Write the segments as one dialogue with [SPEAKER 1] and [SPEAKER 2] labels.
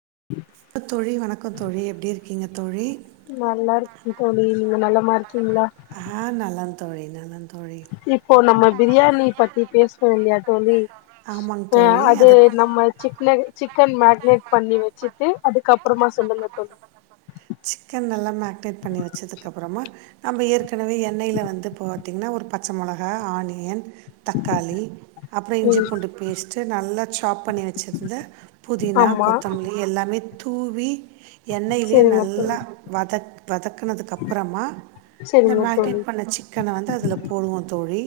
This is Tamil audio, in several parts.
[SPEAKER 1] [inaudible]
[SPEAKER 2] வணக்கம் தோழி வணக்கம் தோழி எப்படி இருக்கீங்க தோழி
[SPEAKER 1] நல்லா இருக்க தோழி நீங்க நல்லா மற்கிங்ளா
[SPEAKER 2] ஆ நலதோழி நலதோழி
[SPEAKER 1] இப்போ நம்ம பிரியாணி பத்தி பேசனோ இல்லையா தோழி
[SPEAKER 2] ஆமாங்க
[SPEAKER 1] ஆ
[SPEAKER 2] தோழி
[SPEAKER 1] அது நம்ம சி சிக்கன் மேரினேட் பண்ணி வச்சுட்டு அதுக்கப்பறமா சொல்லுங்க தோழி
[SPEAKER 2] சிக்கன் நல்லா மேக்னேட் பண்ணி வச்சதுக்கு அப்பறமா நம்ப ஏற்கனவே எண்ணெயில வந்து பாத்திங்கன்னா ஒரு பச்ச மொளகா ஆனியன் தக்காளி அப்றோ இஞ்சி
[SPEAKER 1] ம்
[SPEAKER 2] பூண்டு பேஸ்ட் நல்லா சாப் பண்ணி வச்சிருந்த புதினா
[SPEAKER 1] ஆமா
[SPEAKER 2] கொத்தம்லி எல்லாமே தூவி எண்ணையிலே
[SPEAKER 1] செரிங்க
[SPEAKER 2] நல்லா
[SPEAKER 1] தோழி
[SPEAKER 2] வதக் வதக்குனதுக்கு அப்பறமா இந்த
[SPEAKER 1] செரிங்க தோழி
[SPEAKER 2] மேக்கேட் பண்ண சிக்கன வந்து அதுல போடுவோந் தோழி.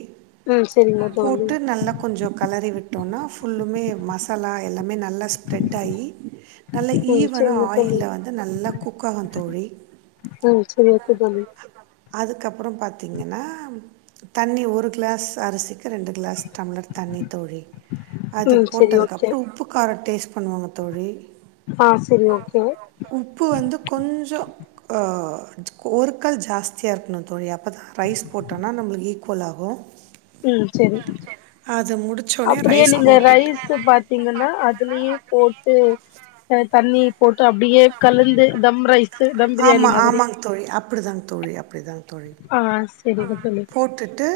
[SPEAKER 1] ம் செரிங்க தோழி
[SPEAKER 2] போட்டு நல்லா கொஞ்சோ கலறி விட்டோன்னா ஃபுல்லுமே மசாலா எல்லாமே ந ல்லா ஸ்ப்ரெட் ஆயி நல்லா
[SPEAKER 1] ம்
[SPEAKER 2] ஈவனா
[SPEAKER 1] செரிங்க தோழி
[SPEAKER 2] ஆயில்ல வந்து நல்லா குக்காகு தோழி.
[SPEAKER 1] ம் செரி ஓகே‌ தோழி.
[SPEAKER 2] அதுக்கப்புறம் பாத்திங்கன்னா தண்ணி ஒரு க்ளாஸ் அரிசிக் ரெண்டு க்ளாஸ் டம்ளர் தண்ணி தோழி. அது
[SPEAKER 1] ம் செரி
[SPEAKER 2] போட்டதுக்கு
[SPEAKER 1] ஓகே
[SPEAKER 2] அப்றோ உப்பு காரோ டேஸ்ட் பண்வாங்க தோழி.
[SPEAKER 1] ஆ செரி ஓகே
[SPEAKER 2] உப்பு வந்து கொஞ்சொ அ ஜ் ஒருக்கல் ஜாஸ் தியா இருக்ணு தோழி அப்ப தா ரைஸ் போட்டனா நம்புளுக்கு ஈக்குவல் ஆகு. அது முடி
[SPEAKER 1] அப்பிடியே நீங்க ரைஸு பாத்திங்கன்னா அதுலியே போட்டு அ தண்ணி போ ட்டு அப்டியே கலந்து தம் ரைஸு தம் பிரியாணி
[SPEAKER 2] ஆமா
[SPEAKER 1] மாதிரி.
[SPEAKER 2] ஆமாங்க தோழி அப்படிதாங்க தோழி அப்படிதாங்க தோழி
[SPEAKER 1] அ ஸ்
[SPEAKER 2] போட்டுட்டு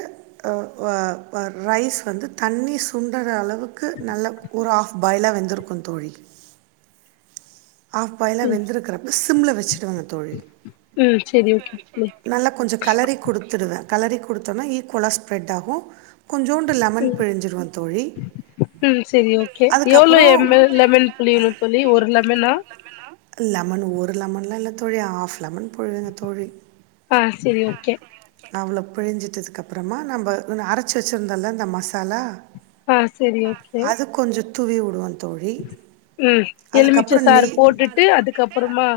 [SPEAKER 2] அ வ வ ரைஸ் வந்து தண்ணி சுண்டற அள வுக்கு நல்ல ஒரு ஆஃப் பாய்லா வெந்திருக்கு தோழி. ஆஃப் பாய்லா
[SPEAKER 1] ம்
[SPEAKER 2] வெந்திருக்கிறப்ப சிம்ல வெச்சுடுவங்க தோழி.
[SPEAKER 1] ம் செரி ஓகே தோழி
[SPEAKER 2] நல்லா கொஞ்சொ களறி குடுத்துடுவே களறி குடுத்தொனா ஈக்வலா ஸ்ப்ரெட் ஆகு. கொஞ்சோண்டு லெமன்
[SPEAKER 1] ம்
[SPEAKER 2] பிழிஞ்சிருவே தோழி.
[SPEAKER 1] ம் செரி ஓகே எவ்ளோ
[SPEAKER 2] அதுக்கப்புறம்
[SPEAKER 1] எம் எல் லெமன் புழியணு தோழி ஒரு லெமனா?
[SPEAKER 2] லெமன் ஒரு லெமன்லா இல்ல தோழி ஆஃப் லெமன் புழிங்க தோழி.
[SPEAKER 1] அ செரி ஓகே.
[SPEAKER 2] அவ்ளோ பிழிஞ்சிட்டதுக்கு அப்றமா நம்ப உன் அரைச்சி வெச்சுருந்தல்ல இந்த மசாலா
[SPEAKER 1] அ செரி ஓகே.
[SPEAKER 2] அது கொஞ்சம் தூவி உடுவந் தோழி.
[SPEAKER 1] ம் எலுமிச்ச
[SPEAKER 2] அதுக்கப்புறம்
[SPEAKER 1] சாறு போட்டுட்டு அதுக்கப்பறமா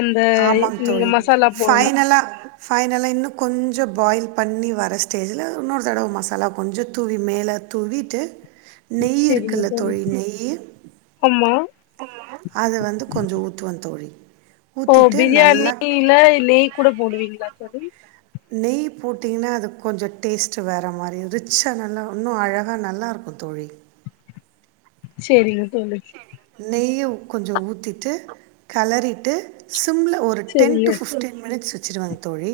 [SPEAKER 1] அந்த
[SPEAKER 2] ஆமாங்
[SPEAKER 1] நீங்க
[SPEAKER 2] தோழி.
[SPEAKER 1] மசாலா போடணு
[SPEAKER 2] ஃபைனலா ஃ பனலா இன்னு கொஞ்சொ பாயில் பண்ணி வர ஸ்டேஜ்ல இன்னொரு தடவ மசாலா கொஞ்சொ தூவி மேல தூ வீட்டு நெய் இருக்குல்ல தோழி நெய்யி
[SPEAKER 1] ஆமா
[SPEAKER 2] அத வந்து கொஞ்சொ ஊத்துவ தோழி.
[SPEAKER 1] ஓ
[SPEAKER 2] ஊற்றிட்டு நல்லா
[SPEAKER 1] பிரியாணில நெய் கூட போடுவிங்ளா தோழி.
[SPEAKER 2] நெய் போட்டிங்கனா அதுக் கொஞ்சொ டேஸ்ட்டு வேற மாரி ரிச்சா நல்லா இன்னு அழகா நல்லாருக்கு தோ ழி.
[SPEAKER 1] செரிங்
[SPEAKER 2] நெய்ய கொஞ்சொ ஊத்திட்டு களறிட்டு சி ம்ல ஒரு டென்
[SPEAKER 1] செரிங்க
[SPEAKER 2] டு ஃபிஃப்டீன் மினிட்ஸ் வெச்ருவங் தோழி.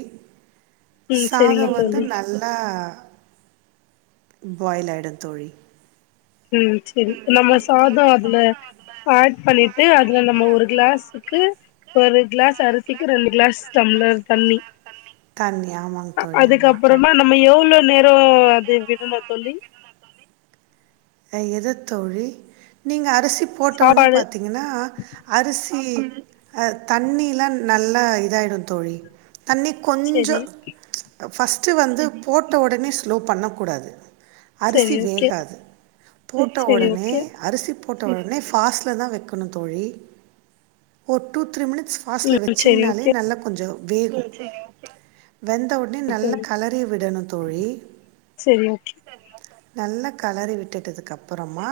[SPEAKER 1] ம்
[SPEAKER 2] சாதோ
[SPEAKER 1] செரிங்க
[SPEAKER 2] வந்து
[SPEAKER 1] தோழி
[SPEAKER 2] நல்லா பாய்ல் ஆய்டுந் தோழி.
[SPEAKER 1] ம் செரி நம்ம சாதோ அதுல ஏட் பண்ணிட்டு அதுல நம்மொ ஒரு கிளாஸுக்கு ஒரு க்ளாஸ் அரிசிக்கு ரெண்டு க்ளாஸ் டம்ளர் தண்ணி
[SPEAKER 2] தண்ணி ஆமாங்க
[SPEAKER 1] அ
[SPEAKER 2] தோழி
[SPEAKER 1] அதுக்கப்
[SPEAKER 2] ஆமாங்க
[SPEAKER 1] புறமா நம்ம எவ்ளோ நேரோ
[SPEAKER 2] தோழி
[SPEAKER 1] அது விடணு தோழி?
[SPEAKER 2] எதத்தோழி நீங்க அரிசி போட்டவுனே
[SPEAKER 1] சாப்பாடு
[SPEAKER 2] பாத்திங்கனா அரிசி இ அ தண்ணிலா நல்லா இதாயிடு தோழி. தண்ணி கொஞ்சோ
[SPEAKER 1] செரி
[SPEAKER 2] ஃபஸ்ட்டு வந்து போட்ட ஒடனே ஸ்லோ பண்ணக்கூடாது அரிசி
[SPEAKER 1] செரி ஓகே
[SPEAKER 2] வேகாது. போட்ட
[SPEAKER 1] செரி
[SPEAKER 2] ஒடனே
[SPEAKER 1] ஓகே
[SPEAKER 2] அரிசி போட்ட உடனே ஃபாஸ்ட்ல தா வெக்கணு தோழி ஒ டூ த்ரீ மினி ட்ஸ் ஃபாஸ்ட்ல
[SPEAKER 1] ம் செரி
[SPEAKER 2] வெச்சிங்னாளே
[SPEAKER 1] ஓகே
[SPEAKER 2] நல்லா கொஞ்சொ வேகு. வெந்த உட்னே நல்லா
[SPEAKER 1] தோழி
[SPEAKER 2] களறி விடணு தோழி.
[SPEAKER 1] செரி ஓகே
[SPEAKER 2] நல்லா களறி விட்டடுதுக்கு அப்புறமா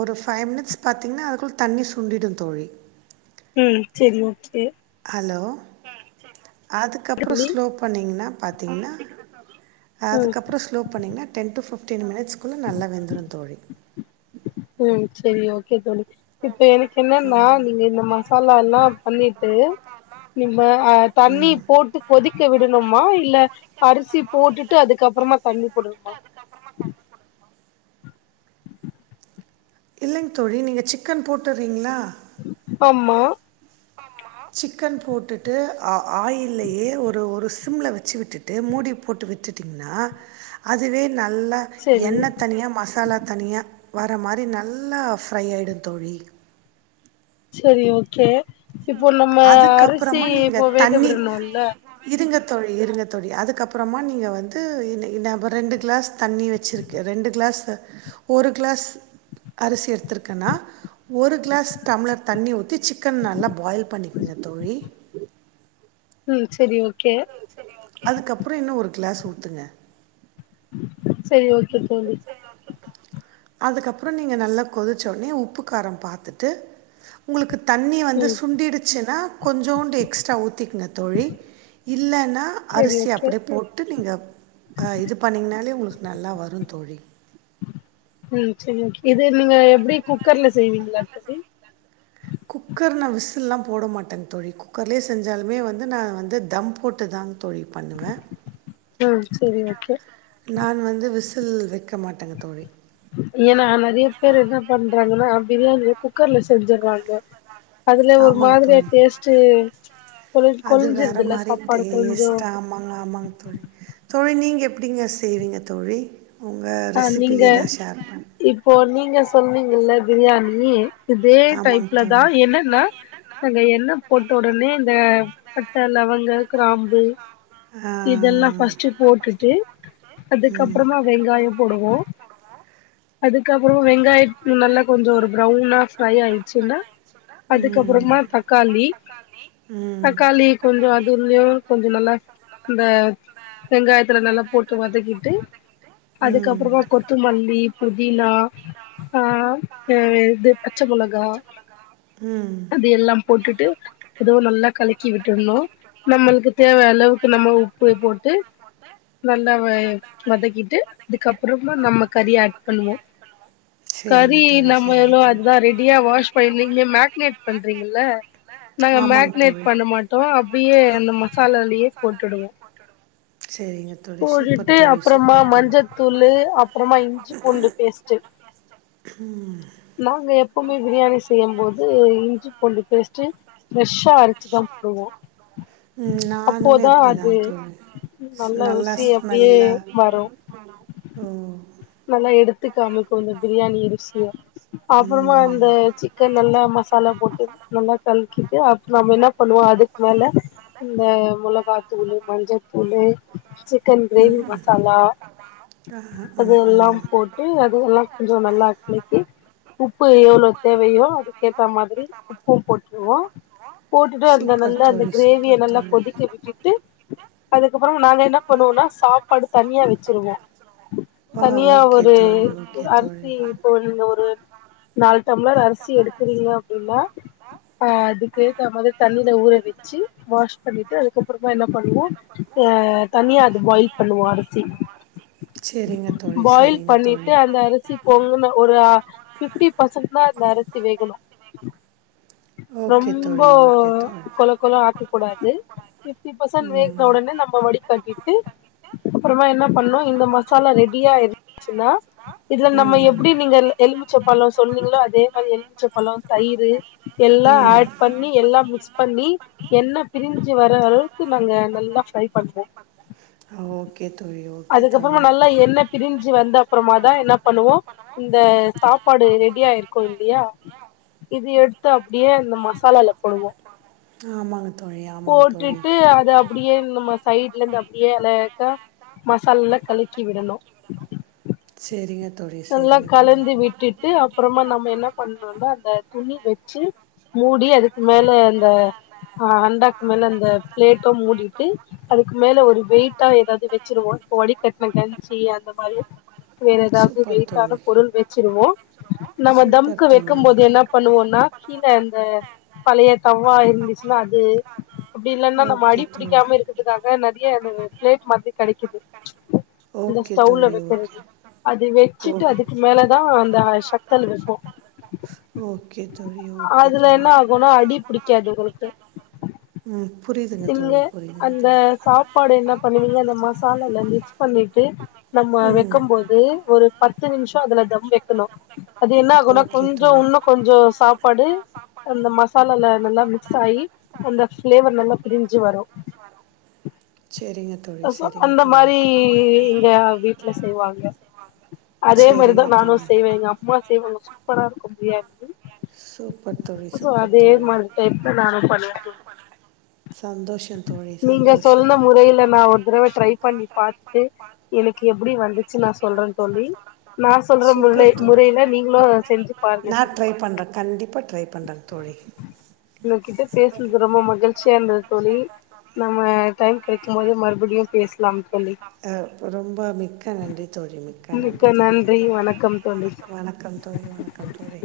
[SPEAKER 2] ஒரு ஃபைவ் மினிட்ஸ் பாத்தீங்ன்னா அதுக்குள்ள தண்ணி சுண்டிடு தோழி
[SPEAKER 1] ம் செரி ஓகே
[SPEAKER 2] அலோ அதுக்கப்றோ
[SPEAKER 1] தோழி
[SPEAKER 2] ஸ்லோ பண்ணிங்கணா பாத்தீங்ணா
[SPEAKER 1] ம்
[SPEAKER 2] அதுக்கப்றோ ஸ்லோ பண்ணிங்னா டென் டு ஃபிப்டீன் மினிட்ஸ்குள்ள நல்லா வெந்துரு தோழி
[SPEAKER 1] ம் செரி ஓகே தோழி இப்ப எனக்
[SPEAKER 2] ஆ
[SPEAKER 1] என்னன்னா நீங்க இந்த மசாலா எல்லா பண்ணிட்டு இல்ல அ தண்ணி
[SPEAKER 2] ம்
[SPEAKER 1] போட்டு கொதிக்க விடணுமா இல்ல அரிசி போட்டுட்டு அதுக்கப்புறமா தண்ணி போடுனுமா
[SPEAKER 2] இல்லங் தோழி நீங்க சிக்கன் போட்டுறீங்ளா
[SPEAKER 1] ஆமா
[SPEAKER 2] சிக்கன் போட்டுட்டு ஆயில்லயே ஒரு ஒரு சி சிம்ல வச்சு விட்டுட்டு மூடி போட்டு விட்டுட்டீங்னா அதுவே நல்லா
[SPEAKER 1] செரி
[SPEAKER 2] எண்ணெ தனியா மசாலா தனியா வர மாரி நல்லா ஃப்ரை ஆயிடு தோழி
[SPEAKER 1] செரி ஓகே இப்போ நம்ம அரிசி
[SPEAKER 2] அதுக்கப்புறமா நீங்க
[SPEAKER 1] இப்போ
[SPEAKER 2] தண்ணி
[SPEAKER 1] வேகவிடணுல
[SPEAKER 2] இருங்க தோழி இருங்க தோழி அதுக் அப்றமா நீங்க வந்து இந் இந்தாப்ப ரெண்டு கிளாஸ் தண்ணி வச்ருக்கே ரெண்டு கிளாஸ் கிளாஸ் ஒரு கிளாஸ் அரிசி எடுத்ருக்கனா ஒரு கிளாஸ் டம்ளர் தண்ணி ஊத்தி சிக்கன் நல்லா பாயில் பண்ணிக்குங்க தோழி
[SPEAKER 1] ம் செரி ஓக்
[SPEAKER 2] அதுக்கப்றோ இன்னு ஒரு கிளாஸ் ஊத்துங்க
[SPEAKER 1] செரி ஓகே தோழி
[SPEAKER 2] அதுக்கப்றோ நீங்க நல்லா கொதிச்சோனே உப்பு காரம் பாத்துட்டு உங்களுக்கு தண்ணி வந்து
[SPEAKER 1] ம்
[SPEAKER 2] சுண்டீடுச்சுனா கொஞ்சோண்டு எக்ஸ்ட்ரா ஊத்திக்ங்க தோழி இல்லனா
[SPEAKER 1] சரி
[SPEAKER 2] அரிசி
[SPEAKER 1] ஓகே
[SPEAKER 2] அப்டியே போட்டு நீங்க இது பண்ணீங்னாலே உங்களுக் நல்லா வரு தோழி
[SPEAKER 1] ம் செரி ஓகே இது நீங்க எப்டி குக்கர்ல செய்வீங்ளா தோழி
[SPEAKER 2] குக்கர் நா விசில்லா போட மாட்டே தோழி குக்கர்லயே செஞ்சாலுமே வந்து நா வந்து தம் போட்டு தா ன் தோழி பண்ணுவே
[SPEAKER 1] ம் செரி ஓகே
[SPEAKER 2] நான் வந்து விசில் வக்க மாட்டேங்க தோழி
[SPEAKER 1] ஏனா நெறைய பேர் என்ன பண்றாங்கனா பிரியாணிய குக்கர்ல செஞ்சுறாங்க அதுல ஒரு
[SPEAKER 2] ஆமாங்க
[SPEAKER 1] மாதிரியா
[SPEAKER 2] தோழி
[SPEAKER 1] டேஸ்ட் கொல
[SPEAKER 2] அது வேற
[SPEAKER 1] கொலஞ்சிருதுல்ல
[SPEAKER 2] மாரி
[SPEAKER 1] சாப்பாடு கொஞ்சோ
[SPEAKER 2] டேஸ்டா ஆமாங்க ஆமாங் தோழி தோழி நீங்க எப்டிங்க செய்வீங்க தோழி உங்க
[SPEAKER 1] அ
[SPEAKER 2] ரெசிபி
[SPEAKER 1] நீங்க
[SPEAKER 2] எதா ஷேர் பண்
[SPEAKER 1] இப்போ நீங்க சொன்னீங்ல்ல பிரியாணி இதே
[SPEAKER 2] ஆமாங்க
[SPEAKER 1] டைப்ல தா
[SPEAKER 2] தோழி.
[SPEAKER 1] என்னனா நாங்க எண்ணே போட்ட உடனே இந்த பட்ட லவ லவங்க கிராம்பு
[SPEAKER 2] ஆ
[SPEAKER 1] இதெல்லா ஃபஸ்ட் போட்டுட்டு
[SPEAKER 2] ம்
[SPEAKER 1] அதுக்கப்புறமா வெங்காய போடுவோ ஓ அதுக்கப்புறம் வெங்காயம் நல்லா கொஞ்ச ஒரு ப்ரௌனா ஃப்ரை ஆயிடுச்சுனா
[SPEAKER 2] ம்
[SPEAKER 1] அதுக்கப்புறமா தக்காளி
[SPEAKER 2] ம் ம்
[SPEAKER 1] தக்காளி கொஞ்ச அதுலயு கொஞ்ச நல்லா இந்த வெங்காயத்துல நல்லா போட்டு வதக்கிட்டு
[SPEAKER 2] ம்
[SPEAKER 1] அதுக்கப்றமா கொத்தமல்லி புதினா ஆ இது பச்ச மிளகா அது எல்லா போட்டுட்டு அதுவு நல்லா கலக்கி விட்டுறணு நம்ளுக்கு தேவை அளவுக்கு நம்ம உப்பு போட்டு நல்லா வ வதக்கிட்டு அதுக்கப்றமா நம்ம கறி ஆட் பண்ணுவோ
[SPEAKER 2] சேரிங்க
[SPEAKER 1] கறி
[SPEAKER 2] தோழி,
[SPEAKER 1] நம்ம
[SPEAKER 2] சேரிங்க
[SPEAKER 1] எவ்ளோ
[SPEAKER 2] தோழி.
[SPEAKER 1] அதுதா ரெடியா வாஷ் பண்ணீ நீங்க மேக்னேட் பண்றீங்ல நாங்க
[SPEAKER 2] ஆமாங்க
[SPEAKER 1] மேக்னேட்
[SPEAKER 2] தோழி.
[SPEAKER 1] பண்ண மாட்டோ அப்டியே அந்த மசாலாலயே போட்டுடுவோ
[SPEAKER 2] சேரிங்க தோழி சூப்பர் தோழி சூப்பர் தோழி
[SPEAKER 1] துள்ளு அப்றமா இஞ்சி பூண்டு பேஸ்ட்டு
[SPEAKER 2] ம்
[SPEAKER 1] எப்போமே பிரியாணி செய்யம் போது இஞ்சி பூண்டு பேஸ்ட்டு ஃப்ரெஷ்ஷா அரச்சுதா போடுவோ
[SPEAKER 2] ம் நானுமே
[SPEAKER 1] அப்போதா
[SPEAKER 2] அப்டிதா
[SPEAKER 1] அது
[SPEAKER 2] தோழி
[SPEAKER 1] நல்ல
[SPEAKER 2] நல்லா
[SPEAKER 1] ருசி அப்டியே
[SPEAKER 2] ஸ்மெல்லா
[SPEAKER 1] வரு
[SPEAKER 2] ம்
[SPEAKER 1] நல்லா எடுத்து காமிக்கு இந்த பிரியாணி அரிசிய அப்றமா அந்த
[SPEAKER 2] ம்.
[SPEAKER 1] சிக்கன் நல்லா ம மசாலா போட்டு நல்லா கலக்கிட்டு அ நம்ம என்ன பண்ணுவோ அதுக்கு மேல இந்த மொளகாத்தூளு மஞ்சள்த்தூளு தென் கிரேவி மசாலா
[SPEAKER 2] ஆ ஆ
[SPEAKER 1] அது
[SPEAKER 2] ஆ
[SPEAKER 1] எல்லாம் போட்டு அது எல்லா கொஞ்சோ நல்லா கலக்கி உப்பு எவ்ளோ தேவையோ அதுக்க ஏத்த மாதிரி உப்பு போட்ருவோ போட்டுட்டு அந்த
[SPEAKER 2] சூப்பர்
[SPEAKER 1] நல்லா அந்த
[SPEAKER 2] தோழி
[SPEAKER 1] கிரேவிய
[SPEAKER 2] சூப்பர்
[SPEAKER 1] நல்லா
[SPEAKER 2] தோழி
[SPEAKER 1] கொதிக்க விட்டுட்டு அதுக்கப்ப நாங்க என்ன பண்ணுவோனா சாப்பாடு தனியா வச்சிருவோ
[SPEAKER 2] ஆ
[SPEAKER 1] தனியா
[SPEAKER 2] ஓகே
[SPEAKER 1] ஒரு
[SPEAKER 2] தோழி ஓகே தோழி
[SPEAKER 1] அரிசி போல் ஒரு நாலு டம்ளர் அரிசி எடுக்குறீங்க அப்டின்னா அ அதுக்கு ஏத்த மாதி தண்ணில ஊற வச்சு வாஷ் பண்ணிட்டு அதுக்கப்றமா என்ன பண்ணுவோ அ தனியா அது பாயில் பண்ணுவோ [unintelligible]
[SPEAKER 2] சேரிங்க தோழி
[SPEAKER 1] பாயில்
[SPEAKER 2] சரிங்க
[SPEAKER 1] பண்ணிட்டு
[SPEAKER 2] தோழி
[SPEAKER 1] அந்த அரிசி பொங்குன ஒரு பிப்டி பர்சன்ட் தா அந்த அரிசி வேகணு
[SPEAKER 2] ஓகே தோழி
[SPEAKER 1] ரொம்போ
[SPEAKER 2] ஓகே தோழி
[SPEAKER 1] கொல கொல ஆக்க கூடாது பிப்டி பர்சன்ட் வேகன
[SPEAKER 2] ம்
[SPEAKER 1] ஒடனே நம்ம வடி கட்டிட்டு அப்றமா என்ன பண்ணோ இந்த ம ரெடியாயி சின்னா இதுல நம்ம
[SPEAKER 2] ம் ம்
[SPEAKER 1] எப்டி நீங்க எலுமிச்சப்பழோ சொன்னீங்களோ அதே மாரி எலுமிச்சப்பழோ தய் யிரு இது எல்லா அட் பண்ணி எல்லா மிக்ஸ் பண்ணி என்ன பிரிஞ்சு வர து நாங்க நல்லா ஃப்ரை பண்ணுவோ
[SPEAKER 2] ஓகே தோழி ஓகே
[SPEAKER 1] அதுக்கப்றமா
[SPEAKER 2] தோழி
[SPEAKER 1] நல்லா எண்ணெ பிரிஞ்சு வந்த அப்றமாதா என்ன பண்ணுவோ இந்த சாப் பாடு ரெடியாயிருக்கு இல்லையா இது எடுத்து அப்டியே இந்த மசா மசாலா ல போடுவோ
[SPEAKER 2] ஆமாங்க தோழி ஆமாங்க
[SPEAKER 1] போட்டுட்டு
[SPEAKER 2] தோழி
[SPEAKER 1] அத அப்டியே நம்ம சைட்ல இந்து அப் ஏலேக்கா மசாலால்ல கழக்கி விடணு
[SPEAKER 2] சேரிங்க
[SPEAKER 1] நல்லா கலந்து விட்டுட்டு அப்புறமா நம்ம என்ன பண்ணோனா அந்த துணி வச்சு மூடி அதுக்கு மேல இந்த ஆ அண்டாக்கு மேல அந்த பிளேட்டோ மூடிட்டு அதுக்கு மேல ஒரு வெயிட்டா ஏதாது வச்சிருவோ வடி கட்டுன கஞ்சி அந்த மாதிரி வேற ஏதா வது
[SPEAKER 2] சூப்பர்
[SPEAKER 1] வெய்ட்டான
[SPEAKER 2] தோழி
[SPEAKER 1] பொருள் வச்சிருவோ நம்ம
[SPEAKER 2] சூப்பர்
[SPEAKER 1] தம்க்கு
[SPEAKER 2] தோழி
[SPEAKER 1] வைக்கும்போது என்ன பண்ணுவோனா கீழ அந்த பழைய தவ்வா இருந்துச்சுனா அது அப்டி இல்லாந்தா நம்ம
[SPEAKER 2] ஓகே
[SPEAKER 1] அடி
[SPEAKER 2] தோழி
[SPEAKER 1] புடிக்காம இருக்கிறதுக்காக நெறைய பிளேட் மாதிரி கெடைக்குது இந்த
[SPEAKER 2] ஓகே
[SPEAKER 1] ஸ்டவ்ல
[SPEAKER 2] தோழி ஓகே
[SPEAKER 1] வைக்கிறது அதுவே
[SPEAKER 2] ஓ
[SPEAKER 1] வச்சிட்டு அதுக்கு மேலதா அந்த சக்தல் வைப்போ
[SPEAKER 2] ஓகே தோழி ஓகே
[SPEAKER 1] அதுல என்ன
[SPEAKER 2] தோழி
[SPEAKER 1] ஆகும்னா அடி புடிக்காது உங்களுக்கு
[SPEAKER 2] ம் புரியுதுங்க
[SPEAKER 1] நீங்க
[SPEAKER 2] தோழி புரியுதுங்க
[SPEAKER 1] அந்த
[SPEAKER 2] தோழி
[SPEAKER 1] சாப்பாடு என்ன பண்ணுவீங்க அந்த மசாலால மிக்ஸ் பண்ணிட்டு நம்ம
[SPEAKER 2] ம்
[SPEAKER 1] வைக்கும் போது ஒரு பத்து நிமிஷோ அதுல தம் வைக்கணு அது என்ன ஆகுனா
[SPEAKER 2] ஓகே
[SPEAKER 1] கொஞ்சோ
[SPEAKER 2] தோழி
[SPEAKER 1] உன்னு கொஞ்சோ சாப் பாடு அந்த மசாலால நல்லா மிக்ஸ் ஆயி அந்த ஃப்ளேவர் நல்லா பிரிஞ்சு வரு
[SPEAKER 2] சரிங்க தோழி
[SPEAKER 1] சோ
[SPEAKER 2] சரிங்க
[SPEAKER 1] அந்த
[SPEAKER 2] தோழி
[SPEAKER 1] மாரி எங்க வீட்ல செய்வாங்க அதே மாதிரிதா
[SPEAKER 2] சரிங்க
[SPEAKER 1] நானு
[SPEAKER 2] தோழி
[SPEAKER 1] செய்வ எங்க அம்மா செய்வாங்க சூப்பரா இருக்கு பிரியாணி
[SPEAKER 2] சூப்பர் தோழி
[SPEAKER 1] ஸோ
[SPEAKER 2] சூப்பர்
[SPEAKER 1] அதே
[SPEAKER 2] தோழி
[SPEAKER 1] மாரி டேஸ்ட் ல நானு பண்ணுவ ப்ரோ
[SPEAKER 2] சந்தோஷோ தோழி சந்தோஷோ
[SPEAKER 1] முறையில நா ஒரு தடவ ட்ரை பண்ணி பாத்துட்டு எனக்கு எப்டி வந்துச்சு நா சொல்ற தோழி நா சொல்ற முல்லை
[SPEAKER 2] சூப்பர் தோழி
[SPEAKER 1] முறைல நீங்களு செஞ்சு பாருங்க தோழி
[SPEAKER 2] கண்டிப்பா ட்ரை பண்
[SPEAKER 1] உங்ககிட்ட பேசுனது ரொம்ப மகிழ்ச் சியா இந்தது தோழி நம்ம டைம் கிடைக்கும் போது மறுபடியு பேசலாம் தோழி
[SPEAKER 2] அ ரொம்ப மிக்க நன்றி தோழி மிக்க நன்றி தோழி வணக்கம் தோழி வணக்கம் தோழி